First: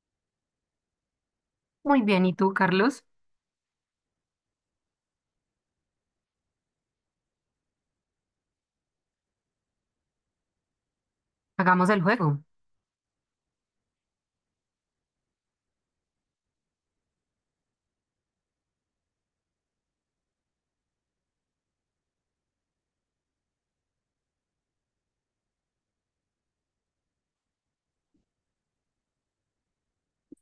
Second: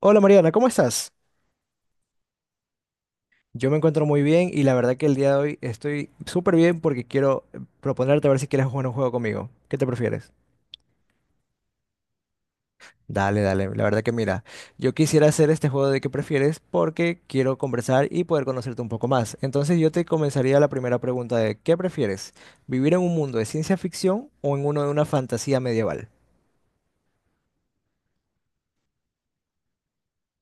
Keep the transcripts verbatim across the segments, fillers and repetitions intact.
Hola Mariana, ¿cómo estás? Muy bien, ¿y tú, Carlos? Yo me encuentro muy bien y la verdad que el día de hoy estoy súper bien porque quiero eh, proponerte a ver si quieres jugar un juego conmigo. ¿Qué te prefieres? Hagamos el juego. Dale, dale, la verdad que mira, yo quisiera hacer este juego de qué prefieres porque quiero conversar y poder conocerte un poco más. Entonces yo te comenzaría la primera pregunta de ¿qué prefieres? ¿Vivir en un mundo de ciencia ficción o en uno de una fantasía medieval?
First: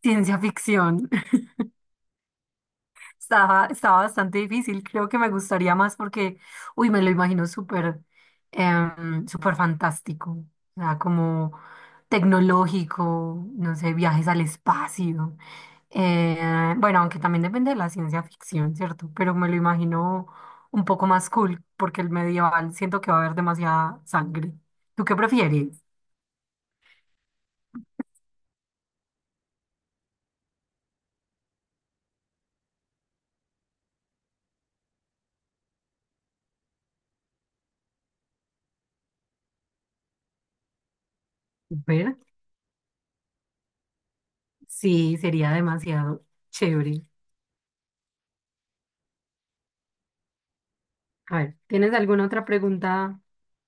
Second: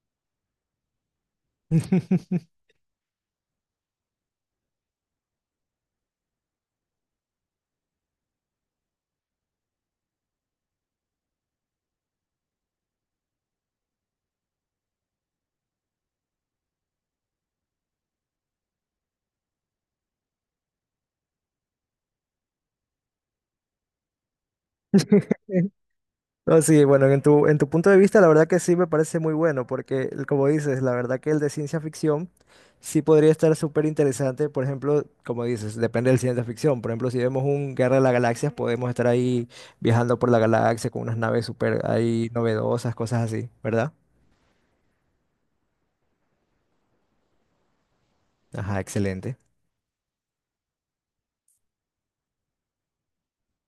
Ciencia ficción. Estaba, estaba bastante difícil. Creo que me gustaría más porque, uy, me lo imagino súper, em, súper fantástico. O sea, como tecnológico, no sé, viajes al espacio. Eh, bueno, aunque también depende de la ciencia ficción, ¿cierto? Pero me lo imagino un poco más cool porque el medieval siento que va a haber demasiada sangre. ¿Tú qué prefieres? No, sí, bueno, en tu, en tu punto de vista, la verdad que sí me parece muy bueno, porque el- como dices, la verdad que el de ciencia ficción sí podría estar súper interesante. Por ejemplo, como dices, depende del ciencia ficción. Por ejemplo, si vemos un Guerra de las Galaxias, podemos estar ahí viajando por la galaxia con unas naves súper Súper. ahí novedosas, cosas así, ¿verdad? Sí, sería demasiado chévere. Ajá, excelente. A ver, ¿tienes alguna otra pregunta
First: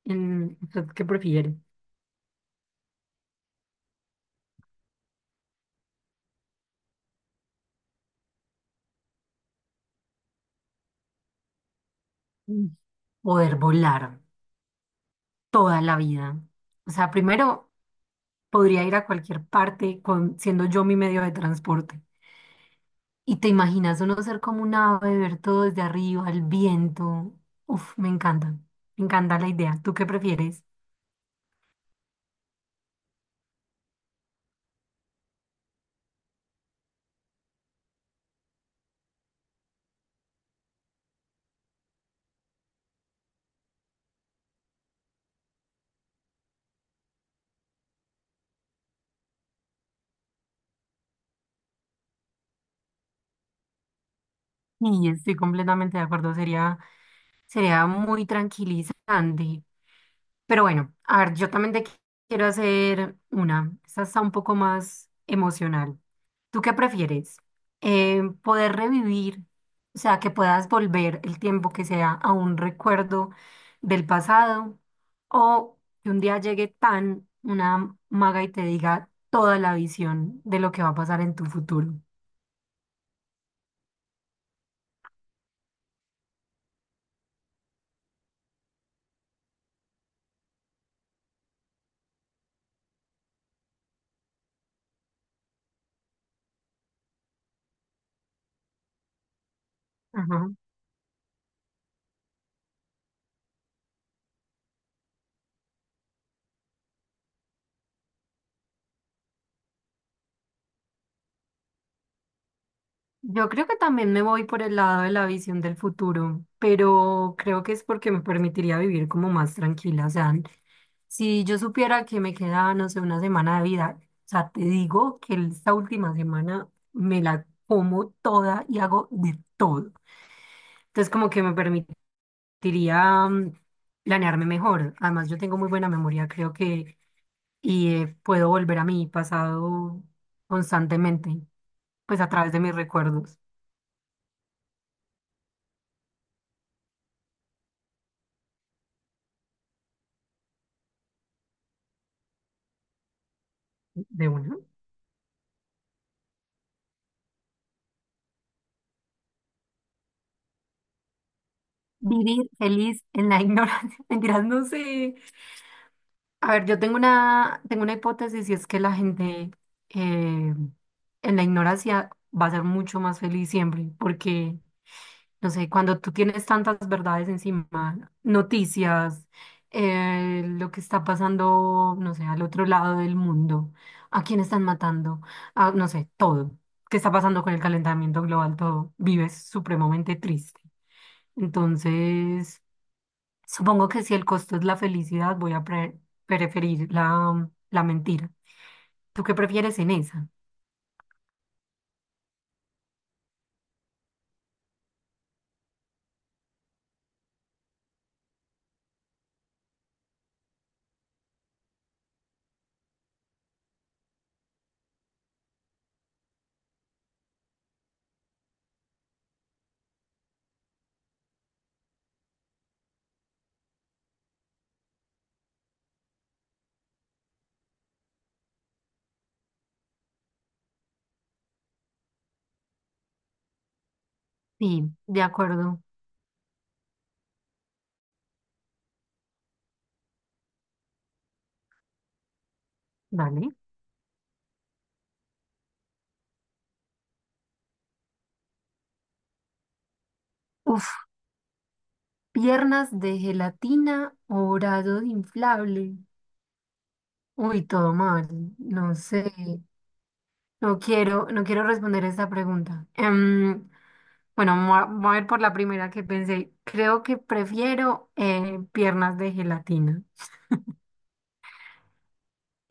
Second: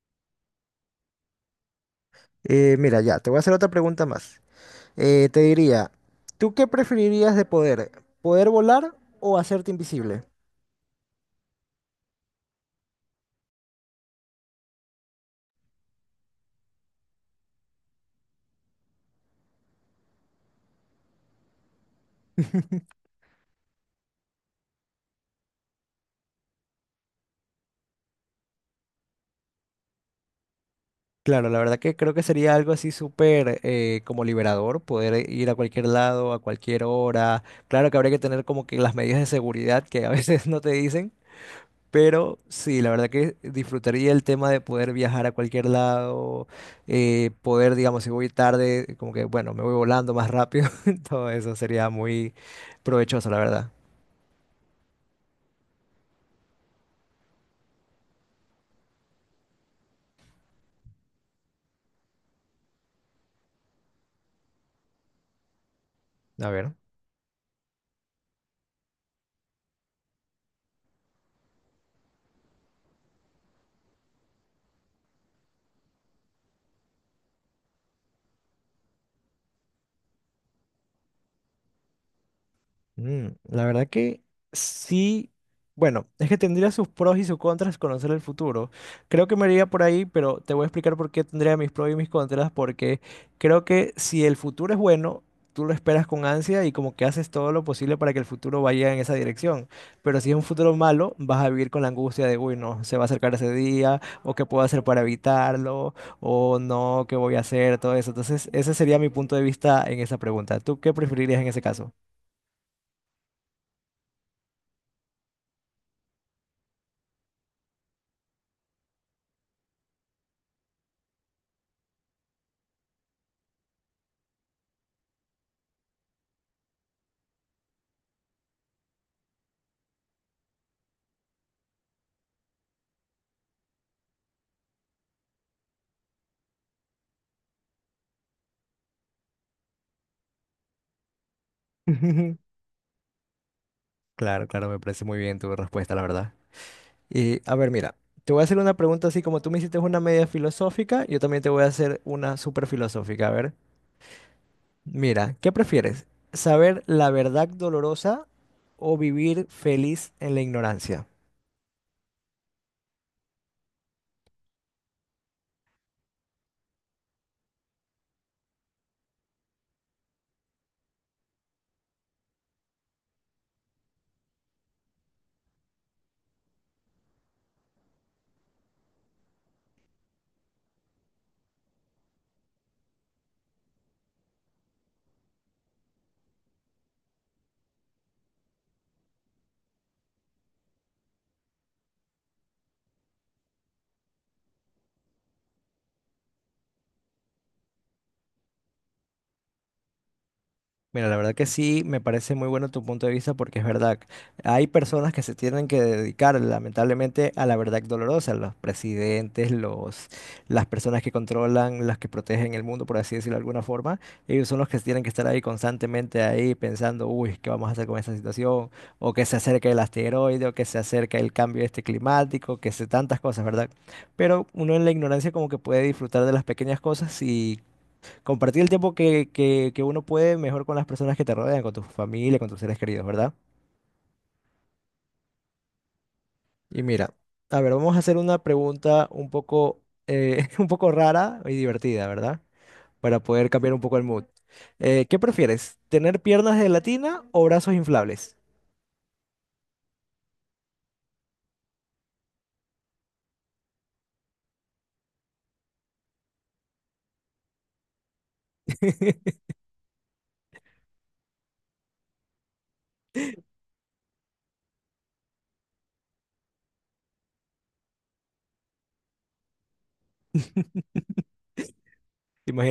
en qué prefieres? Eh, mira, ya, te voy a hacer otra pregunta más. Eh, te diría, ¿tú qué preferirías de poder? ¿Poder volar o hacerte invisible? Mm. Poder volar toda la vida. O sea, primero podría ir a cualquier parte con, siendo yo mi medio de transporte. Y te imaginas uno ser como un ave, ver todo desde arriba, el viento. Uf, me encanta. Me encanta la idea. ¿Tú qué prefieres? Claro, la verdad que creo que sería algo así súper eh, como liberador, poder ir a cualquier lado, a cualquier hora. Claro que habría que tener como que las medidas de seguridad que a veces no te dicen, pero sí, la verdad que disfrutaría el tema de poder viajar a cualquier lado, eh, poder, digamos, si voy tarde, como que, bueno, me voy volando más rápido. Todo eso sería muy provechoso, la verdad. Y estoy completamente de acuerdo. Sería, sería muy tranquilizante. Pero bueno, a ver, yo también te qui- quiero hacer una. Esta está un poco más emocional. A ¿Tú qué ver. prefieres? Eh, ¿poder revivir, o sea, que puedas volver el tiempo que sea a un recuerdo del pasado? ¿O que un día llegue tan una maga y te diga toda la visión de lo que va a pasar en tu futuro? Mm, la verdad que sí, bueno, es que tendría sus pros y sus contras conocer el futuro. Creo que me iría por ahí, pero te voy a explicar por qué tendría mis pros y mis contras, porque creo que si el futuro es bueno, tú lo esperas con ansia y como que haces todo lo posible para que el futuro vaya en esa dirección. Pero si es un futuro malo, vas a vivir con la angustia de, uy, no, se va a acercar ese día, o qué puedo hacer para evitarlo, o no, qué voy a hacer, todo eso. Entonces, ese sería mi punto de vista en esa pregunta. ¿Tú qué preferirías en ese caso? Yo creo que también me voy por el lado de la visión del futuro, pero creo que es porque me permitiría vivir como más tranquila. O sea, si yo supiera que me queda, no sé, una semana de vida, o sea, te digo que esta última semana me la como toda y hago de todo. Entonces, como que me permitiría mm, planearme mejor. Además, yo tengo muy buena memoria, creo que, y eh, puedo volver a mi pasado constantemente, pues a través de mis recuerdos Claro, claro, me parece muy bien tu respuesta, la verdad. Y a ver, mira, te voy a hacer una pregunta así como tú me hiciste una media filosófica, yo también te voy a hacer una súper filosófica. A ver, de uno. mira, ¿qué prefieres? ¿Saber la verdad dolorosa o vivir feliz en la ignorancia? Vivir feliz en la ignorancia. Mentiras, no sé. A ver, yo tengo una, tengo una hipótesis y es que la gente eh, en la ignorancia va a ser mucho más feliz siempre, porque, no sé, cuando tú tienes tantas verdades encima, noticias, eh, lo que está pasando, no sé, al otro lado del mundo, a quién están matando, a, no sé, todo, qué está pasando con el calentamiento global, todo, vives supremamente triste. Entonces, supongo que si el costo es la felicidad, voy a pre- preferir la, la mentira. ¿Tú qué prefieres en esa? Mira, la verdad que sí, me parece muy bueno tu punto de vista porque es verdad, hay personas que se tienen que dedicar lamentablemente a la verdad dolorosa, los presidentes, los, las personas que controlan, las que protegen el mundo, por así decirlo de alguna forma, ellos son los que tienen que estar ahí constantemente ahí pensando, uy, ¿qué vamos a hacer con esta situación? O que se acerca el asteroide, o que se acerca el cambio este climático, que se tantas cosas, ¿verdad? Pero uno en la ignorancia como que puede disfrutar de las pequeñas cosas y compartir el tiempo que, que, que uno puede mejor con las personas que te rodean, con tu familia, con tus seres queridos, ¿verdad? Sí, de acuerdo. Y mira, a ver, vamos a hacer una pregunta un poco, eh, un poco rara y divertida, ¿verdad? Para poder Dale. cambiar un poco el mood. Eh, ¿qué prefieres? ¿Tener piernas de gelatina o brazos inflables? Uf, piernas de gelatina o brazos inflable. Uy, todo mal. No sé. ¿Te No quiero, no quiero responder esta pregunta. Em, bueno, me voy a me voy a ir por la primera que pensé. Creo que prefiero eh, piernas de gelatina.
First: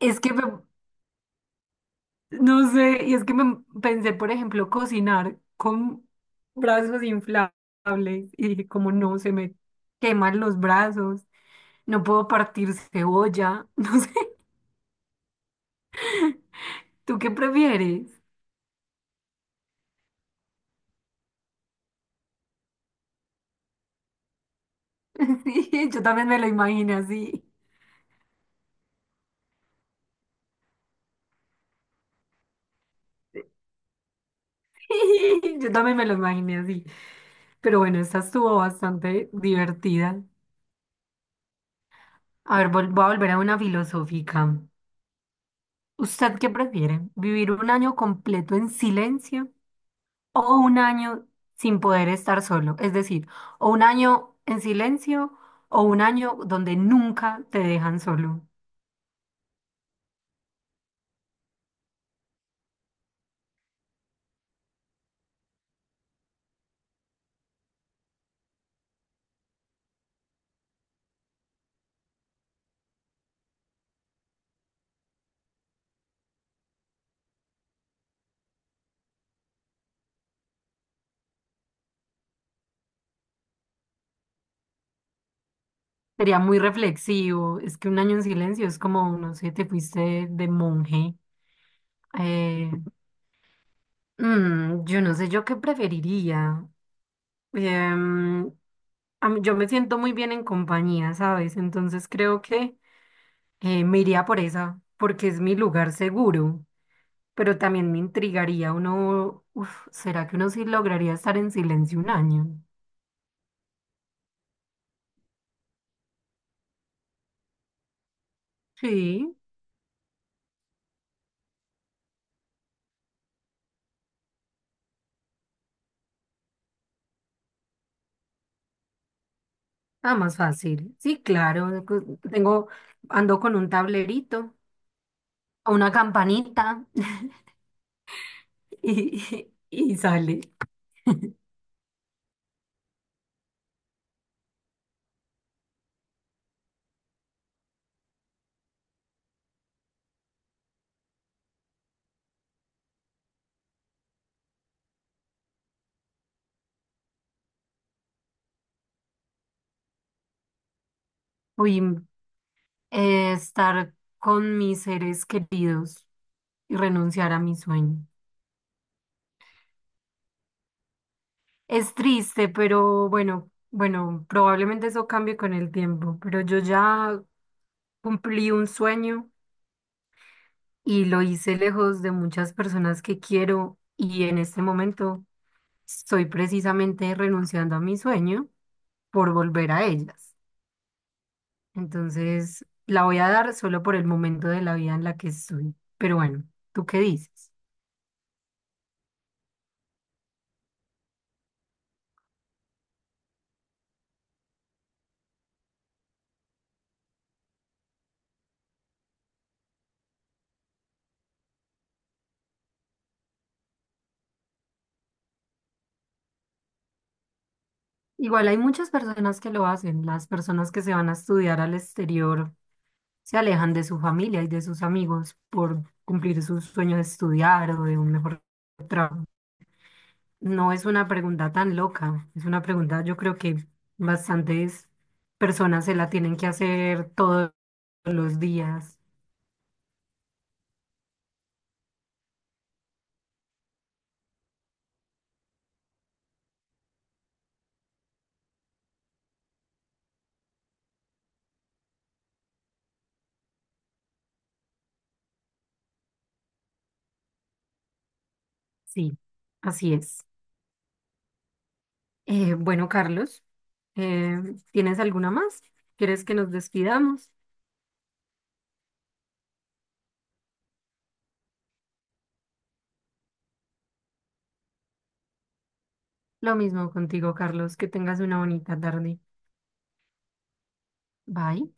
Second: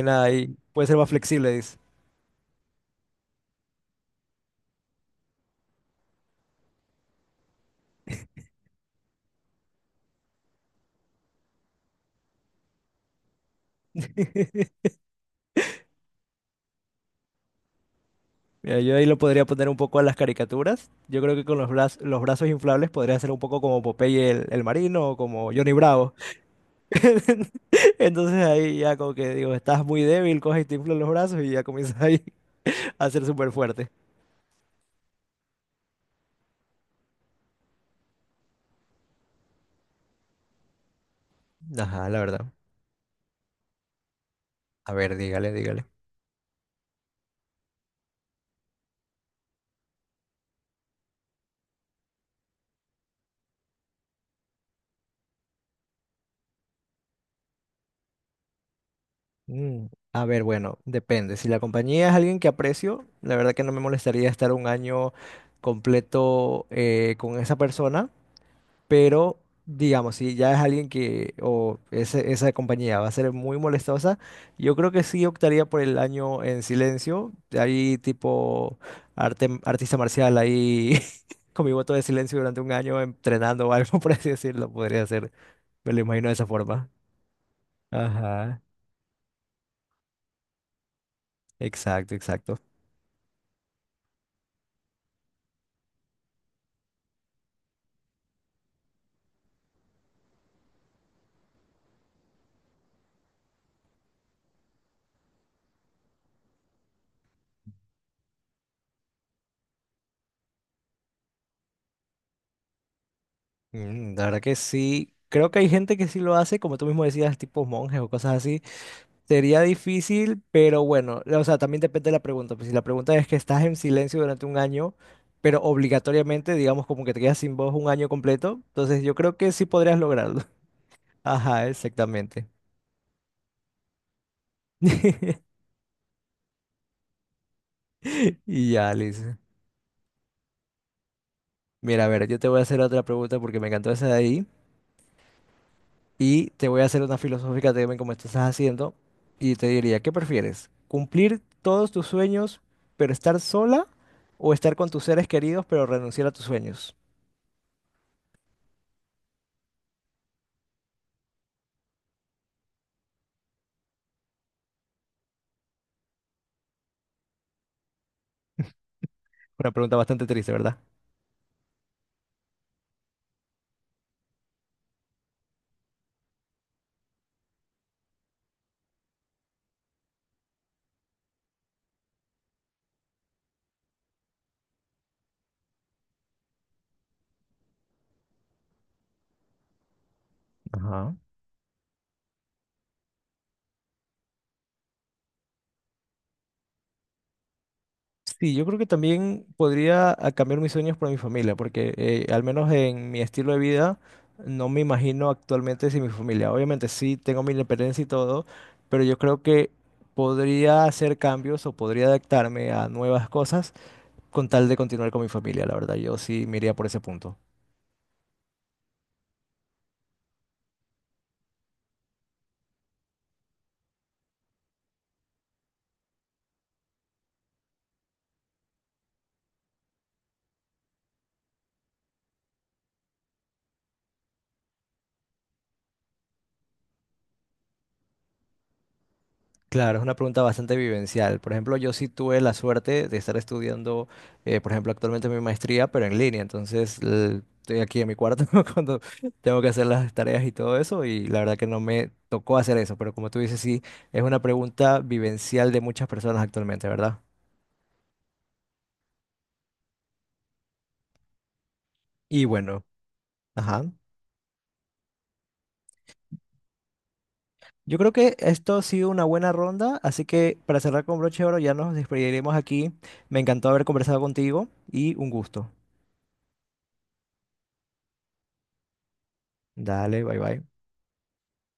Es que me- ahí? Puede ser más flexible, dice. No sé, y es que me pensé, por ejemplo, cocinar con brazos inflables y dije, como no, se me queman los brazos, no puedo partir cebolla, no sé, ¿tú qué prefieres? Mira, yo ahí lo podría poner un poco a las caricaturas. Yo creo que con los, braz- los brazos inflables podría ser un poco como Popeye el, el marino o como Johnny Sí, yo Bravo. también me lo imaginé así. Entonces ahí ya como que digo, estás muy débil, coges y te inflas los brazos y ya comienzas ahí a ser súper fuerte. Yo también me lo imaginé así. Pero bueno, esta estuvo bastante divertida. Ajá, la verdad. A ver, vol- voy a volver a una filosófica. A ver, dígale, dígale. ¿Usted qué prefiere? ¿Vivir un año completo en silencio, o un año sin poder estar solo? Es decir, o un año en silencio o un año donde nunca te dejan solo. Mm, a ver, bueno, depende. Si la compañía es alguien que aprecio, la verdad que no me molestaría estar un año completo eh, con esa persona. Pero, digamos, si ya es alguien que, o ese- esa compañía va a ser muy molestosa, yo creo que sí optaría por el año en silencio. Ahí tipo arte, artista marcial ahí con mi voto de silencio durante un año entrenando o algo, por así decirlo, podría hacer. Me lo imagino de Sería esa muy forma. reflexivo, es que un año en Ajá, silencio es como, no sé, te fuiste de monje. exacto, exacto. Eh, mm, yo no sé, yo qué preferiría. Em, a mí- yo me siento muy bien en compañía, ¿sabes? Entonces creo que eh, me iría por esa, porque es mi lugar seguro. Pero también me intrigaría uno, uf, ¿será que uno sí lograría estar en silencio un año? Mm, la verdad que sí. Creo que hay gente que sí lo hace, como tú mismo decías, tipo monjes o cosas así. Sí, Sería difícil, pero bueno, o sea, también depende de la pregunta. Pues si la pregunta es que estás en silencio durante un año, pero obligatoriamente, digamos, como que te quedas sin voz un año completo, entonces yo creo que sí podrías ah, más lograrlo. fácil. Sí, Ajá, claro, cu- exactamente. tengo, ando con un tablerito, una campanita Y ya, Liz. y, y sale. Mira, a ver, yo te voy a hacer otra pregunta porque me encantó esa de ahí. Y te voy a hacer una filosófica también como tú estás haciendo. Y te diría, ¿qué prefieres? ¿Cumplir todos tus sueños, pero estar sola? ¿O estar con tus seres queridos, pero renunciar a tus sueños? Uy, eh, estar con mis seres queridos y renunciar a mi sueño. Una pregunta bastante triste, ¿verdad? Es triste, pero bueno, bueno, probablemente eso cambie con el tiempo, pero yo ya cumplí un sueño, y lo hice lejos de muchas personas que quiero y en este momento estoy precisamente renunciando a mi sueño por volver a ellas. Ajá. Entonces, la voy a dar solo por el momento de la vida en la que estoy. Pero bueno, ¿tú qué dices? Sí, yo creo que también podría ah, cambiar mis sueños por mi familia, porque eh, al menos en mi estilo de vida no me imagino actualmente sin mi familia. Obviamente sí tengo mi independencia y todo, pero yo creo que podría hacer cambios o podría adaptarme a nuevas cosas con tal de continuar con mi familia, la verdad. Yo sí me iría por ese punto. Igual hay muchas personas que lo hacen. Las personas que se van a estudiar al exterior se alejan de su familia y de sus amigos por cumplir sus sueños de estudiar o de un mejor trabajo. No es una pregunta tan loca, es una pregunta yo creo que bastantes personas se la tienen que hacer todos los días. Claro, es una pregunta bastante vivencial. Por ejemplo, yo sí tuve la suerte de estar estudiando, eh, por ejemplo, actualmente mi maestría, pero en línea. Entonces, l- estoy aquí en mi cuarto cuando tengo que hacer las tareas y todo eso, y la verdad que no me tocó hacer eso. Pero como tú dices, sí, es una pregunta vivencial de muchas personas actualmente, ¿verdad? Sí, así es. Y Eh, bueno, Bueno, Carlos, ajá. eh, ¿tienes alguna más? ¿Quieres que nos despidamos? Yo creo que esto ha sido una buena ronda, así que para cerrar con broche de oro ya nos despediremos aquí. Me encantó haber conversado contigo y un gusto. Lo mismo contigo, Carlos, que tengas una bonita tarde. Dale, bye bye. Bye.